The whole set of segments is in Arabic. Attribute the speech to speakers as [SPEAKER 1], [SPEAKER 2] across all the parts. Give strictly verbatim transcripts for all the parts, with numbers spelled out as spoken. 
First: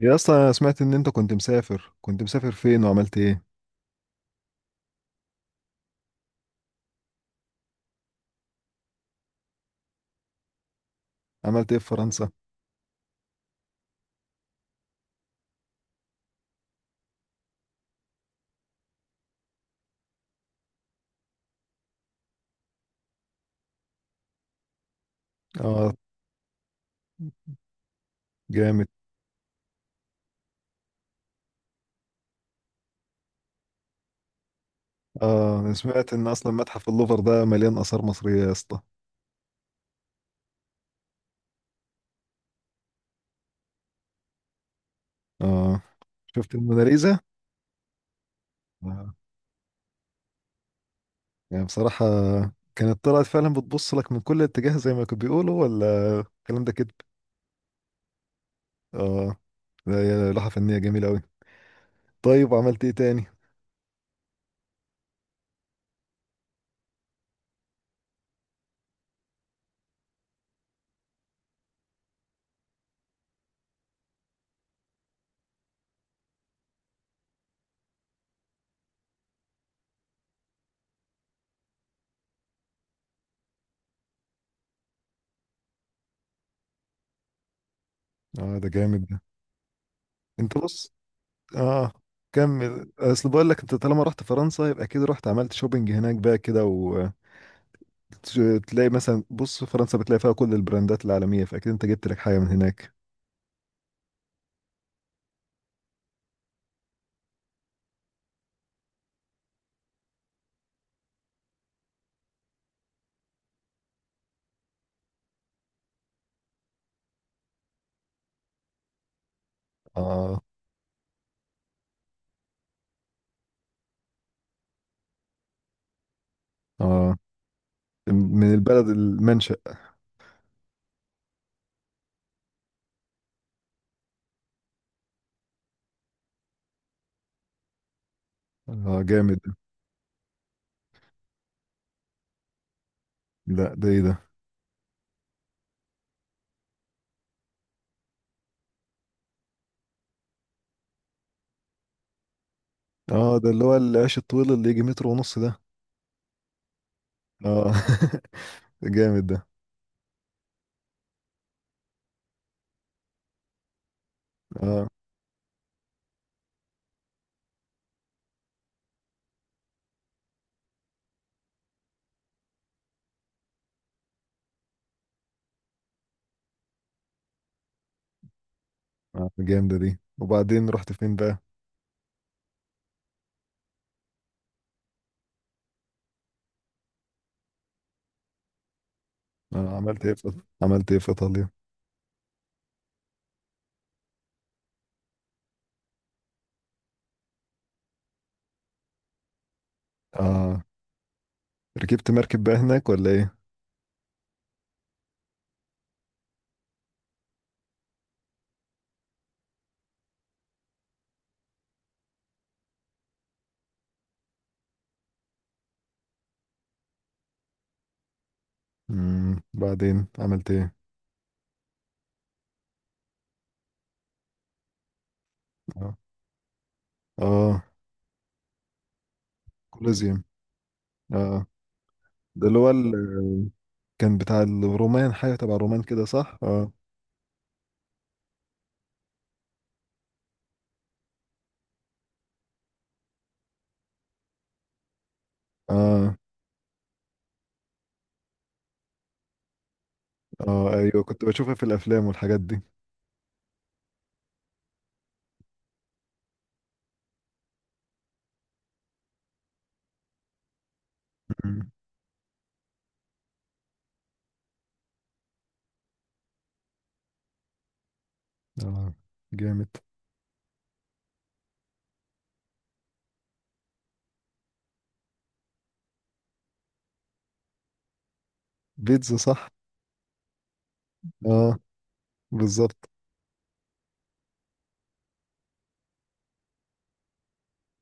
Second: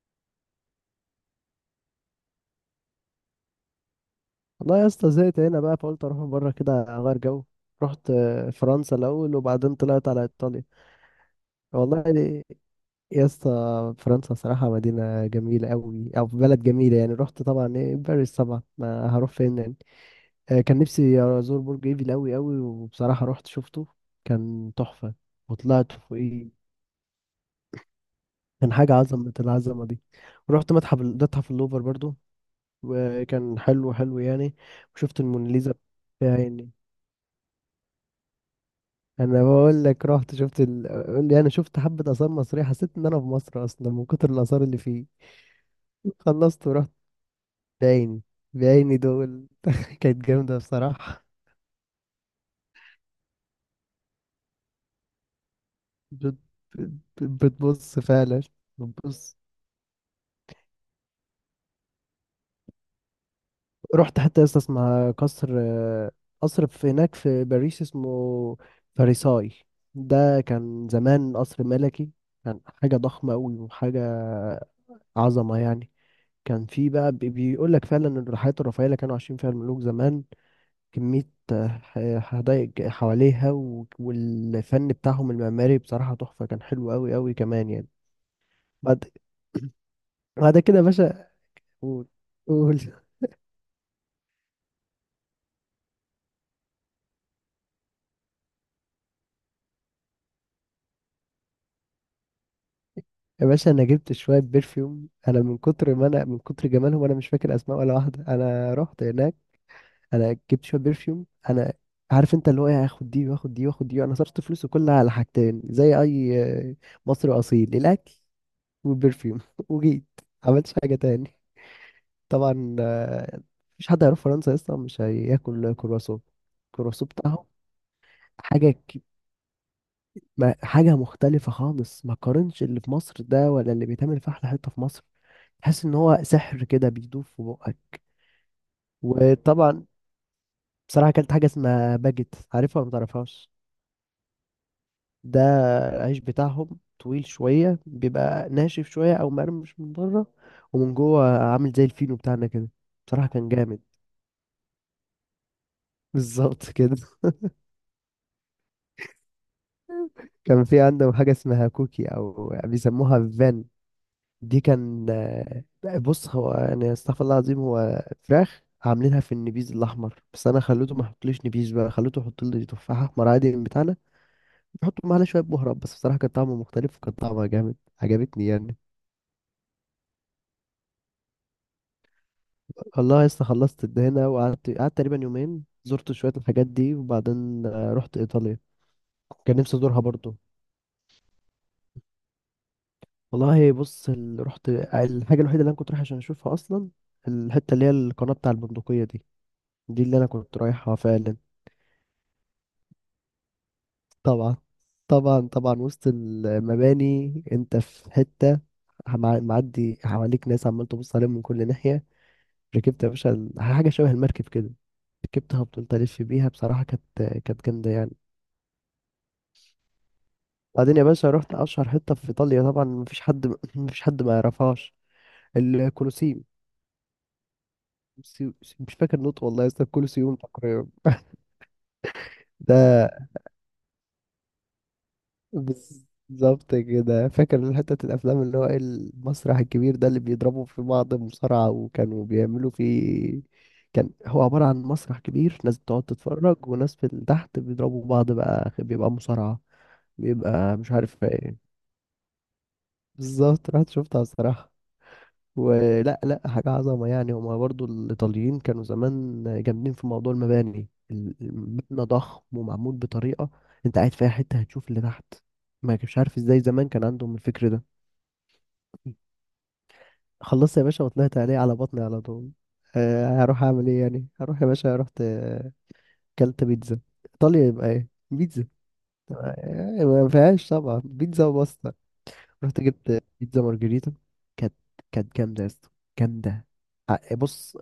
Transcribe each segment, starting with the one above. [SPEAKER 1] يا اسطى، انا سمعت ان انت كنت مسافر كنت مسافر فين وعملت ايه؟
[SPEAKER 2] والله يا اسطى زهقت هنا بقى، فقلت اروح بره كده اغير جو. رحت آه، فرنسا الاول، وبعدين طلعت على ايطاليا.
[SPEAKER 1] عملت ايه في
[SPEAKER 2] والله
[SPEAKER 1] فرنسا؟
[SPEAKER 2] يا اسطى، فرنسا صراحه مدينه جميله قوي او بلد جميله يعني. رحت طبعا ايه، باريس طبعا، ما هروح فين يعني. آه، كان نفسي ازور برج ايفل قوي قوي، وبصراحه رحت شفته، كان تحفه،
[SPEAKER 1] اه،
[SPEAKER 2] وطلعت فوقيه. كان
[SPEAKER 1] جامد.
[SPEAKER 2] حاجه عظمه العظمه دي. ورحت متحف متحف اللوفر برضو، وكان حلو حلو يعني، وشفت
[SPEAKER 1] اه، انا
[SPEAKER 2] الموناليزا
[SPEAKER 1] سمعت ان اصلا
[SPEAKER 2] بعيني.
[SPEAKER 1] متحف اللوفر ده مليان اثار مصرية يا اسطى.
[SPEAKER 2] انا بقول لك رحت شفت ال... قول لي، انا شفت حبة آثار مصرية، حسيت ان انا في مصر اصلا من كتر الآثار اللي فيه.
[SPEAKER 1] اه، شفت
[SPEAKER 2] خلصت ورحت.
[SPEAKER 1] الموناليزا.
[SPEAKER 2] بعيني، بعيني
[SPEAKER 1] آه.
[SPEAKER 2] دول كانت جامدة بصراحة.
[SPEAKER 1] يعني بصراحة، كانت طلعت فعلا بتبص لك من كل اتجاه زي ما كانوا بيقولوا، ولا
[SPEAKER 2] بت...
[SPEAKER 1] الكلام ده كده؟
[SPEAKER 2] بت... بتبص فعلا،
[SPEAKER 1] اه،
[SPEAKER 2] بتبص.
[SPEAKER 1] لا، يا لوحة فنية جميلة قوي. طيب، وعملت ايه تاني؟
[SPEAKER 2] رحت حتى لسه اسمع قصر، آه، قصر في هناك في باريس اسمه فارساي. ده كان زمان قصر ملكي، كان حاجة ضخمة أوي وحاجة عظمة يعني. كان في بقى بي- بيقول لك فعلا ان الحياة الرفاهية اللي كانوا عايشين فيها الملوك زمان، كمية ح- حدائق حواليها و- والفن بتاعهم المعماري بصراحة تحفة، كان حلو أوي أوي كمان يعني.
[SPEAKER 1] اه، ده جامد
[SPEAKER 2] بعد
[SPEAKER 1] ده. انت
[SPEAKER 2] بعد كده يا
[SPEAKER 1] بص.
[SPEAKER 2] باشا.
[SPEAKER 1] اه.
[SPEAKER 2] قول قول
[SPEAKER 1] كمل، اصل بقول لك انت طالما رحت فرنسا يبقى اكيد رحت عملت شوبينج هناك بقى كده و... ت- تلاقي مثلا، بص، فرنسا بتلاقي فيها كل البراندات العالمية، فأكيد أنت جبت لك حاجة من هناك.
[SPEAKER 2] يا باشا، أنا جبت شوية برفيوم، أنا من كتر ما أنا من كتر جمالهم أنا مش فاكر أسماء ولا واحدة. أنا رحت هناك، أنا جبت شوية برفيوم. أنا عارف انت اللي هو ايه، هاخد دي واخد دي واخد دي، انا صرفت فلوسي كلها على حاجتين، زي اي آه، مصري اصيل: الاكل وبرفيوم. وجيت.
[SPEAKER 1] آه.
[SPEAKER 2] عملتش حاجة تاني؟ طبعا، آه، مفيش حد هيروح فرنسا اصلا مش هياكل كرواسون. الكرواسون
[SPEAKER 1] آه،
[SPEAKER 2] بتاعهم
[SPEAKER 1] من
[SPEAKER 2] حاجة
[SPEAKER 1] البلد
[SPEAKER 2] ك-
[SPEAKER 1] المنشأ.
[SPEAKER 2] ما- حاجة مختلفة خالص، ما قارنش اللي في مصر ده ولا اللي بيتعمل في أحلى حتة في مصر. تحس إن هو سحر كده بيدوب في بقك.
[SPEAKER 1] آه، جامد.
[SPEAKER 2] وطبعا بصراحة أكلت حاجة اسمها باجيت، عارفها ولا متعرفهاش؟
[SPEAKER 1] لا، ده إيه ده؟
[SPEAKER 2] ده العيش بتاعهم طويل شوية، بيبقى ناشف شوية أو مقرمش من بره، ومن جوه عامل زي الفينو بتاعنا كده. بصراحة
[SPEAKER 1] آه،
[SPEAKER 2] كان
[SPEAKER 1] ده اللي هو
[SPEAKER 2] جامد.
[SPEAKER 1] العيش الطويل اللي يجي متر ونص ده؟
[SPEAKER 2] بالظبط كده.
[SPEAKER 1] آه، جامد ده.
[SPEAKER 2] كان في عندهم حاجة اسمها كوكي أو بيسموها فان، دي
[SPEAKER 1] آه.
[SPEAKER 2] كان آه، بص، هو يعني استغفر الله العظيم، هو فراخ عاملينها في النبيذ الأحمر، بس أنا خليته ما يحطليش نبيذ بقى، خليته يحط لي تفاحة أحمر عادي من بتاعنا، يحطوا معاها شوية بهارات بس. بصراحة كان طعمه مختلف وكان طعمها جامد، عجبتني يعني.
[SPEAKER 1] آه، جامدة دي. وبعدين رحت فين بقى؟
[SPEAKER 2] والله لسه خلصت الدهنة. وقعدت قعدت تقريبا يومين، زرت شوية الحاجات دي، وبعدين آه، رحت إيطاليا، كان
[SPEAKER 1] آه،
[SPEAKER 2] نفسي أزورها
[SPEAKER 1] عملت إيه
[SPEAKER 2] برضو.
[SPEAKER 1] في عملت إيه في إيطاليا؟
[SPEAKER 2] والله بص، ال- رحت الحاجة الوحيدة اللي أنا كنت رايح عشان أشوفها أصلا، الحتة اللي هي القناة بتاع البندقية دي، دي اللي أنا كنت
[SPEAKER 1] آه،
[SPEAKER 2] رايحها فعلا.
[SPEAKER 1] ركبت مركب بقى هناك ولا إيه؟
[SPEAKER 2] طبعا طبعا طبعا، وسط المباني أنت في حتة، مع- معدي حواليك ناس عمال تبص عليهم من كل ناحية. ركبت يا باشا ال- حاجة شبه المركب كده، ركبتها وفضلت ألف بيها. بصراحة كانت كانت جامدة يعني.
[SPEAKER 1] مم. بعدين عملت إيه؟
[SPEAKER 2] بعدين يا باشا رحت أشهر حتة في إيطاليا، طبعا مفيش حد مفيش حد ما يعرفهاش:
[SPEAKER 1] آه،
[SPEAKER 2] الكولوسيوم.
[SPEAKER 1] آه،
[SPEAKER 2] سيو- مش فاكر نطق والله يا اسطى،
[SPEAKER 1] كولوزيوم.
[SPEAKER 2] الكولوسيوم تقريبا.
[SPEAKER 1] آه، ده اللي هو ال-
[SPEAKER 2] ده
[SPEAKER 1] كان بتاع الرومان، حاجة تبع الرومان كده صح؟ اه.
[SPEAKER 2] بالظبط كده، فاكر حتة الأفلام اللي هو إيه، المسرح الكبير ده اللي بيضربوا في بعض مصارعة وكانوا بيعملوا فيه. كان هو عبارة عن مسرح كبير، ناس بتقعد
[SPEAKER 1] اه،
[SPEAKER 2] تتفرج وناس في تحت بيضربوا بعض بقى، بيبقى مصارعة،
[SPEAKER 1] اه،
[SPEAKER 2] بيبقى مش
[SPEAKER 1] ايوه،
[SPEAKER 2] عارف
[SPEAKER 1] كنت بشوفها في
[SPEAKER 2] ايه.
[SPEAKER 1] الافلام والحاجات دي.
[SPEAKER 2] بالظبط، رحت شفتها الصراحة. ولا، لا، حاجة عظمة يعني. هما برضو الإيطاليين كانوا زمان جامدين في موضوع المباني. ال-
[SPEAKER 1] مم.
[SPEAKER 2] المبنى ضخم ومعمول بطريقة، أنت قاعد في أي حتة هتشوف اللي تحت. ما مش عارف إزاي زمان كان عندهم الفكر ده.
[SPEAKER 1] اه، جامد.
[SPEAKER 2] خلصت يا باشا وطلعت عليه على بطني على طول. أه، هروح أعمل إيه يعني؟ هروح يا باشا رحت آه، كلت بيتزا. إيطاليا يبقى إيه؟ بيتزا.
[SPEAKER 1] بيتزا صح؟
[SPEAKER 2] آه، ما فيهاش طبعا، بيتزا
[SPEAKER 1] اه،
[SPEAKER 2] وباستا. رحت
[SPEAKER 1] بالظبط.
[SPEAKER 2] جبت بيتزا مارجريتا، كانت كانت جامدة يا اسطى، جامدة. ع- بص،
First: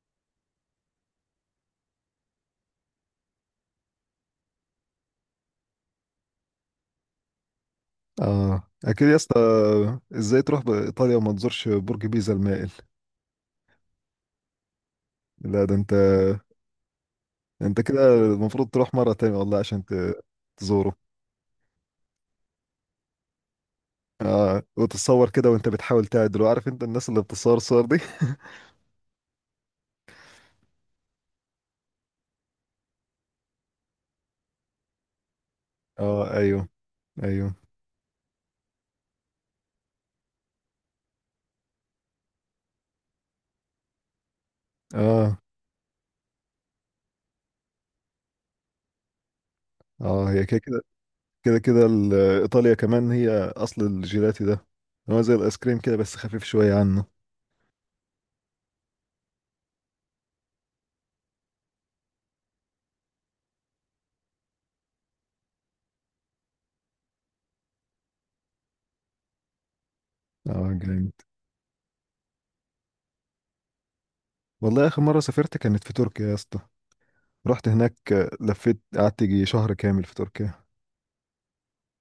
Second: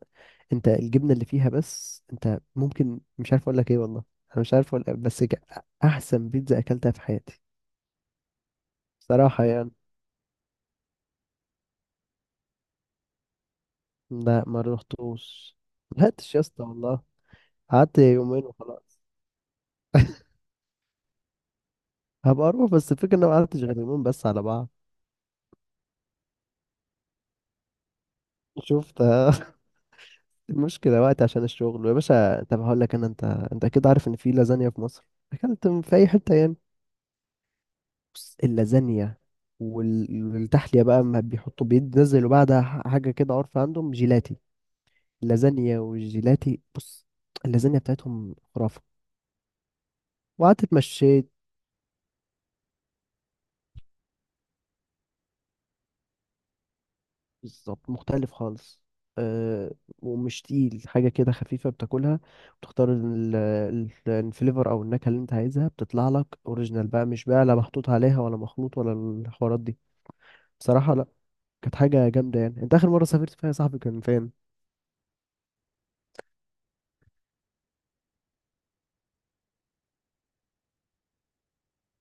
[SPEAKER 2] انت الجبنه اللي فيها بس، انت ممكن مش عارف اقول لك ايه والله. انا مش عارف اقول إيه، بس ك- احسن بيتزا اكلتها في حياتي
[SPEAKER 1] اه، اكيد يا اسطى.
[SPEAKER 2] صراحه يعني.
[SPEAKER 1] ازاي تروح بايطاليا وما تزورش برج بيزا المائل؟
[SPEAKER 2] لا، ما روحتوش،
[SPEAKER 1] لا، ده انت.
[SPEAKER 2] ما لحقتش يا اسطى والله.
[SPEAKER 1] انت
[SPEAKER 2] قعدت
[SPEAKER 1] كده
[SPEAKER 2] يومين
[SPEAKER 1] المفروض تروح
[SPEAKER 2] وخلاص.
[SPEAKER 1] مرة تانية والله عشان ت- تزوره.
[SPEAKER 2] هبقى اروح، بس الفكره ان انا ما قعدتش غير يومين بس على
[SPEAKER 1] اه،
[SPEAKER 2] بعض.
[SPEAKER 1] وتتصور كده وانت بتحاول تعدل، عارف انت الناس اللي بتصور الصور دي.
[SPEAKER 2] شفت المشكله، وقت عشان الشغل يا باشا. طب هقول لك انا، انت انت كده عارف ان في لازانيا في مصر، اكلت من- في اي
[SPEAKER 1] اه،
[SPEAKER 2] حته يعني.
[SPEAKER 1] ايوه، ايوه.
[SPEAKER 2] بص، اللازانيا وال- والتحليه بقى، ما بيحطوا بينزلوا بعدها حاجه كده، عارفه، عندهم جيلاتي.
[SPEAKER 1] اه.
[SPEAKER 2] اللازانيا والجيلاتي، بص، اللازانيا بتاعتهم خرافة.
[SPEAKER 1] اه، هي كده.
[SPEAKER 2] وقعدت اتمشيت.
[SPEAKER 1] كده كده ال- ايطاليا كمان هي. اصل الجيلاتي ده هو زي الايس كريم كده، بس خفيف شويه عنه.
[SPEAKER 2] بالظبط مختلف خالص. أه، ومش تقيل، حاجة كده خفيفة بتاكلها، بتختار ال- ال- الفليفر أو النكهة اللي أنت عايزها، بتطلع لك أوريجينال بقى، مش بقى لا محطوط عليها ولا مخلوط ولا الحوارات دي.
[SPEAKER 1] اه،
[SPEAKER 2] بصراحة لأ،
[SPEAKER 1] جامد.
[SPEAKER 2] كانت حاجة جامدة يعني. أنت آخر مرة سافرت فيها يا صاحبي كان فين؟
[SPEAKER 1] والله اخر مره سافرت كانت في تركيا يا اسطى. رحت هناك، لفيت، قعدت يجي شهر كامل في تركيا.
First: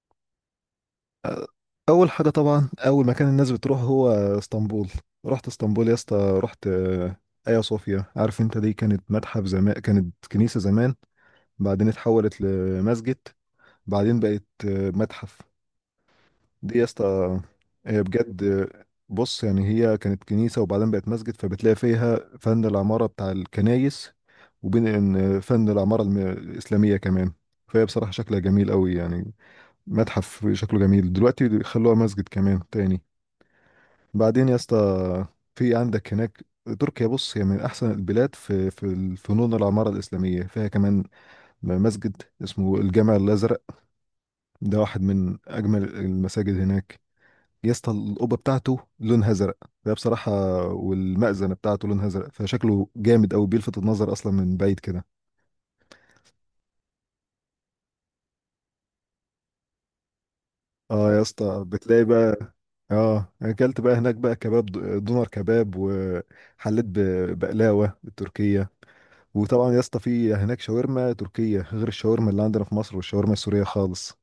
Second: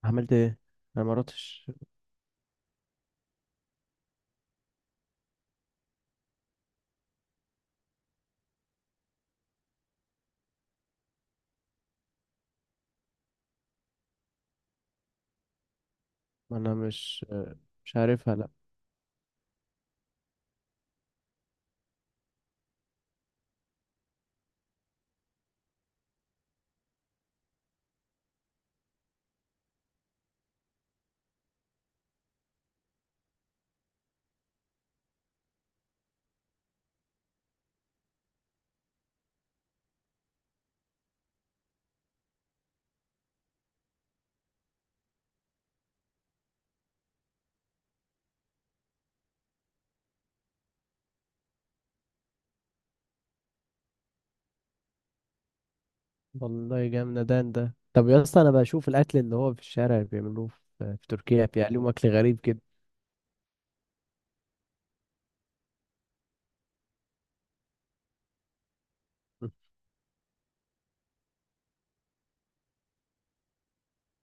[SPEAKER 2] عملت إيه؟ أنا مراتش،
[SPEAKER 1] اول حاجه طبعا، اول مكان الناس بتروح هو اسطنبول. رحت اسطنبول يا اسطى. رحت آه، ايا صوفيا. عارف انت، دي كانت متحف زمان، كانت كنيسه زمان. بعدين اتحولت لمسجد. بعدين بقت آه، متحف.
[SPEAKER 2] ما أنا
[SPEAKER 1] دي يا اسطى،
[SPEAKER 2] مش مش
[SPEAKER 1] آه، بجد.
[SPEAKER 2] عارفها.
[SPEAKER 1] آه، بص، يعني هي كانت كنيسة وبعدين بقت مسجد، فبتلاقي فيها فن العمارة بتاع الكنايس. وبين إن فن العمارة الم- الإسلامية كمان. فهي بصراحة شكلها جميل قوي يعني. متحف شكله جميل دلوقتي، خلوها مسجد كمان تاني. بعدين يا اسطى، في عندك هناك، تركيا بص، هي من أحسن البلاد في في فنون العمارة الإسلامية فيها كمان. مسجد اسمه الجامع الأزرق، ده واحد من أجمل المساجد هناك. يا اسطى، القبه بتاعته لونها ازرق، ده بصراحه، والمأذنه بتاعته لونها ازرق، فشكله جامد قوي بيلفت النظر اصلا من بعيد كده.
[SPEAKER 2] والله جامدان ده. طب يا اسطى، انا بشوف الاكل اللي هو في الشارع اللي بيعملوه في في
[SPEAKER 1] اه، يا
[SPEAKER 2] تركيا،
[SPEAKER 1] اسطى
[SPEAKER 2] بيعملوه
[SPEAKER 1] بتلاقي
[SPEAKER 2] اكل
[SPEAKER 1] بقى،
[SPEAKER 2] غريب كده
[SPEAKER 1] اه، اكلت بقى هناك بقى كباب، د- دونر كباب، وحليت ب- بقلاوه التركيه. وطبعا يا اسطى، في هناك شاورما تركيه غير الشاورما اللي عندنا في مصر والشاورما السوريه خالص.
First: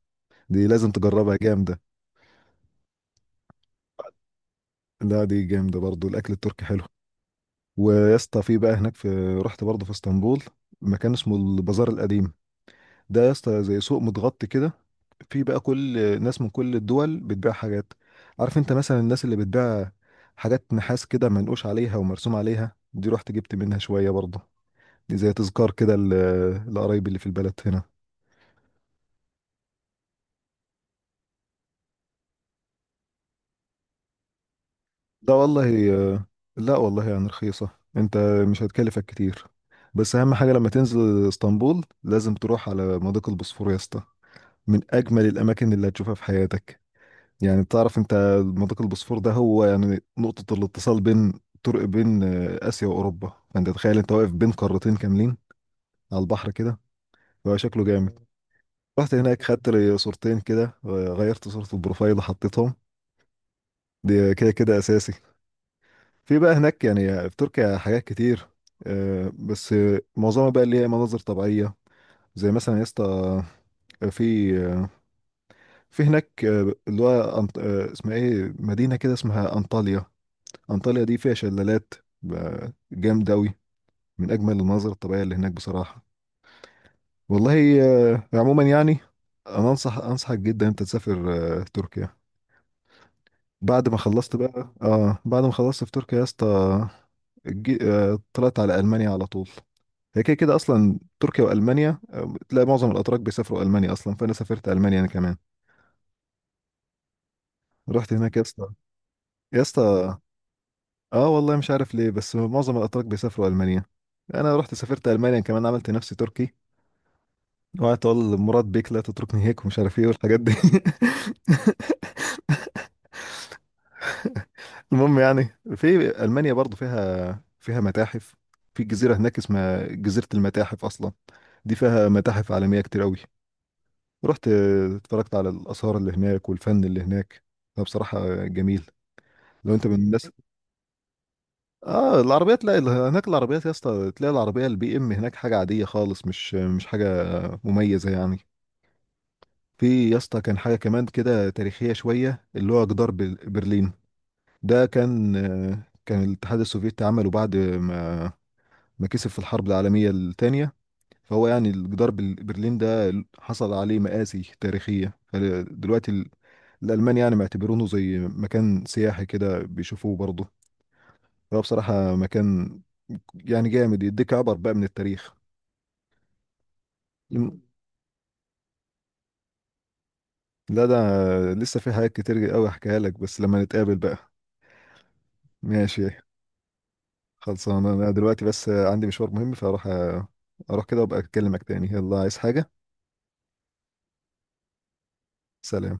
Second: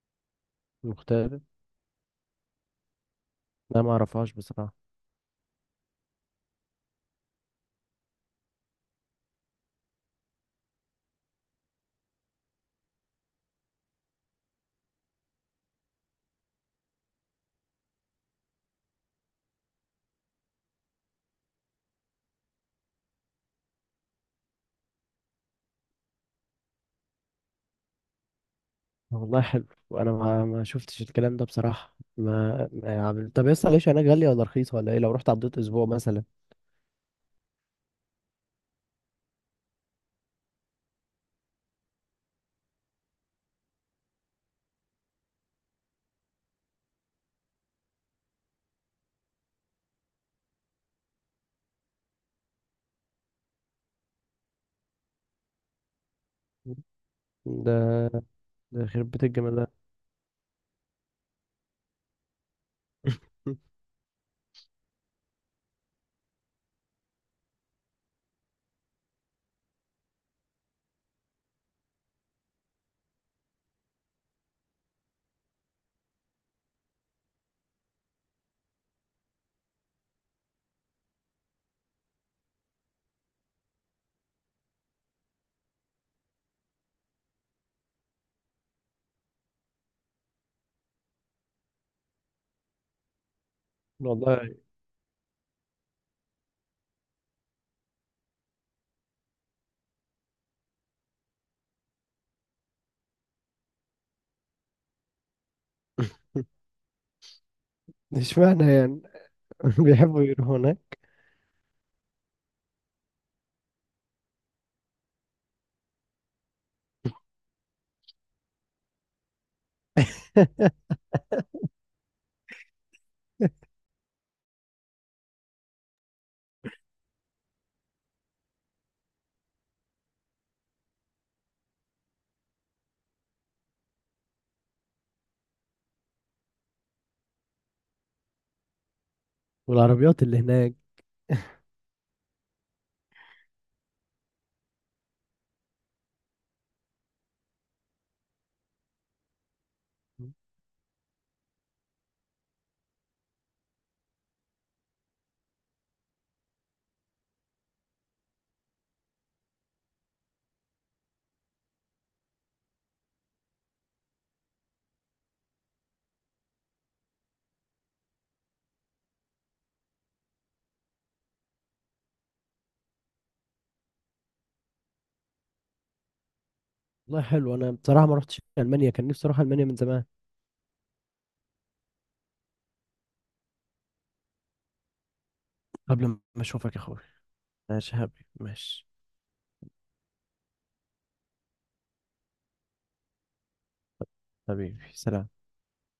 [SPEAKER 1] دي لازم تجربها،
[SPEAKER 2] مختلف.
[SPEAKER 1] جامده.
[SPEAKER 2] لا، ما اعرفهاش بصراحه.
[SPEAKER 1] لا، دي جامده برضو. الاكل التركي حلو. ويا اسطى، في بقى هناك في رحت برضه في اسطنبول مكان اسمه البازار القديم. ده يا اسطى زي سوق متغطي كده. في بقى كل ناس من كل الدول بتبيع حاجات. عارف انت، مثلا الناس اللي بتبيع حاجات نحاس كده منقوش عليها ومرسوم عليها، دي رحت جبت منها شوية برضه. دي زي تذكار كده ل- لقرايبي اللي في البلد هنا.
[SPEAKER 2] والله حلو، وانا ما ما شفتش الكلام ده بصراحه، ما ما عمل- طب يا اسطى، العيش هناك غاليه ولا رخيصه ولا ايه لو رحت
[SPEAKER 1] ده
[SPEAKER 2] عديت اسبوع
[SPEAKER 1] والله.
[SPEAKER 2] مثلا؟
[SPEAKER 1] آه، لا، والله يعني رخيصة. انت مش هتكلفك كتير. بس اهم حاجة، لما تنزل اسطنبول لازم تروح على مضيق البوسفور يا اسطى، من اجمل الاماكن اللي هتشوفها في حياتك. يعني بتعرف انت، منطقة البوسفور ده هو يعني نقطة الاتصال بين طرق بين آه، آسيا وأوروبا. فانت تخيل انت واقف بين قارتين كاملين على البحر كده، هو
[SPEAKER 2] ده
[SPEAKER 1] شكله جامد.
[SPEAKER 2] ده يخرب
[SPEAKER 1] رحت
[SPEAKER 2] بيت
[SPEAKER 1] هناك،
[SPEAKER 2] الجمال
[SPEAKER 1] خدت
[SPEAKER 2] ده.
[SPEAKER 1] لي صورتين كده، آه، غيرت صورة البروفايل وحطيتهم. دي كده كده أساسي. في بقى هناك يعني، في تركيا حاجات كتير، آه، بس آه، معظمها بقى اللي هي مناظر طبيعية. زي مثلا يا اسطى، آه، في آه، في هناك آه، اللي هو أنط- آه، اسمها ايه، مدينة كده اسمها أنطاليا. أنطاليا دي فيها شلالات، ب- جامد أوي. من أجمل المناظر الطبيعية اللي هناك بصراحة، والله. آه، عموما يعني، أنا أنصح أنصحك جدا أنت تسافر آه، تركيا. بعد ما خلصت
[SPEAKER 2] والله.
[SPEAKER 1] بقى آه بعد ما خلصت في تركيا يا اسطى، جي- آه، طلعت على ألمانيا على طول. هي كده كده أصلا، تركيا وألمانيا، آه، تلاقي معظم الأتراك بيسافروا ألمانيا أصلا، فأنا سافرت ألمانيا أنا كمان. رحت هناك يا اسطى.
[SPEAKER 2] اشمعنى يعني؟
[SPEAKER 1] يا اسطى،
[SPEAKER 2] بيحبوا يروحوا هناك.
[SPEAKER 1] آه، والله مش عارف ليه، بس معظم الأتراك بيسافروا ألمانيا. أنا رحت سافرت ألمانيا كمان، عملت نفسي تركي. اوعى تقول مراد بيك لا تتركني هيك ومش عارف ايه والحاجات دي. المهم يعني، في المانيا برضو فيها فيها متاحف. في جزيره هناك اسمها جزيره المتاحف اصلا، دي فيها متاحف عالميه كتير قوي. رحت اتفرجت على الاثار اللي هناك والفن اللي هناك، فبصراحه جميل لو انت من
[SPEAKER 2] والعربيات
[SPEAKER 1] الناس.
[SPEAKER 2] اللي هناك.
[SPEAKER 1] اه، العربيات، لا. ال- هناك العربيات يا اسطى، تلاقي العربيه البي ام هناك حاجه عاديه خالص، مش مش حاجه مميزه يعني. في يا اسطى كان حاجه كمان كده تاريخيه شويه، اللي هو جدار بل- برلين. ده كان، كان الاتحاد السوفيتي عمله بعد ما ما كسب في الحرب العالمية الثانية. فهو يعني جدار بل- برلين ده حصل عليه مآسي تاريخية، فدلوقتي ال- الألمان يعني معتبرونه زي مكان سياحي كده، بيشوفوه برضه. فهو بصراحة مكان يعني جامد، يديك عبر بقى من التاريخ.
[SPEAKER 2] والله حلو،
[SPEAKER 1] لم-
[SPEAKER 2] انا بصراحه ما رحتش المانيا، كان نفسي اروح المانيا من زمان،
[SPEAKER 1] لا، ده لسه في حاجات كتير قوي احكيها لك بس لما نتقابل بقى. ماشي.
[SPEAKER 2] قبل ما اشوفك يا اخوي.
[SPEAKER 1] خلصان،
[SPEAKER 2] ماشي يا
[SPEAKER 1] انا
[SPEAKER 2] حبيبي،
[SPEAKER 1] دلوقتي بس
[SPEAKER 2] ماشي.
[SPEAKER 1] عندي مشوار مهم، فاروح أ- اروح كده وابقى اكلمك تاني. يلا، عايز حاجة؟
[SPEAKER 2] حبيبي سلام.
[SPEAKER 1] سلام.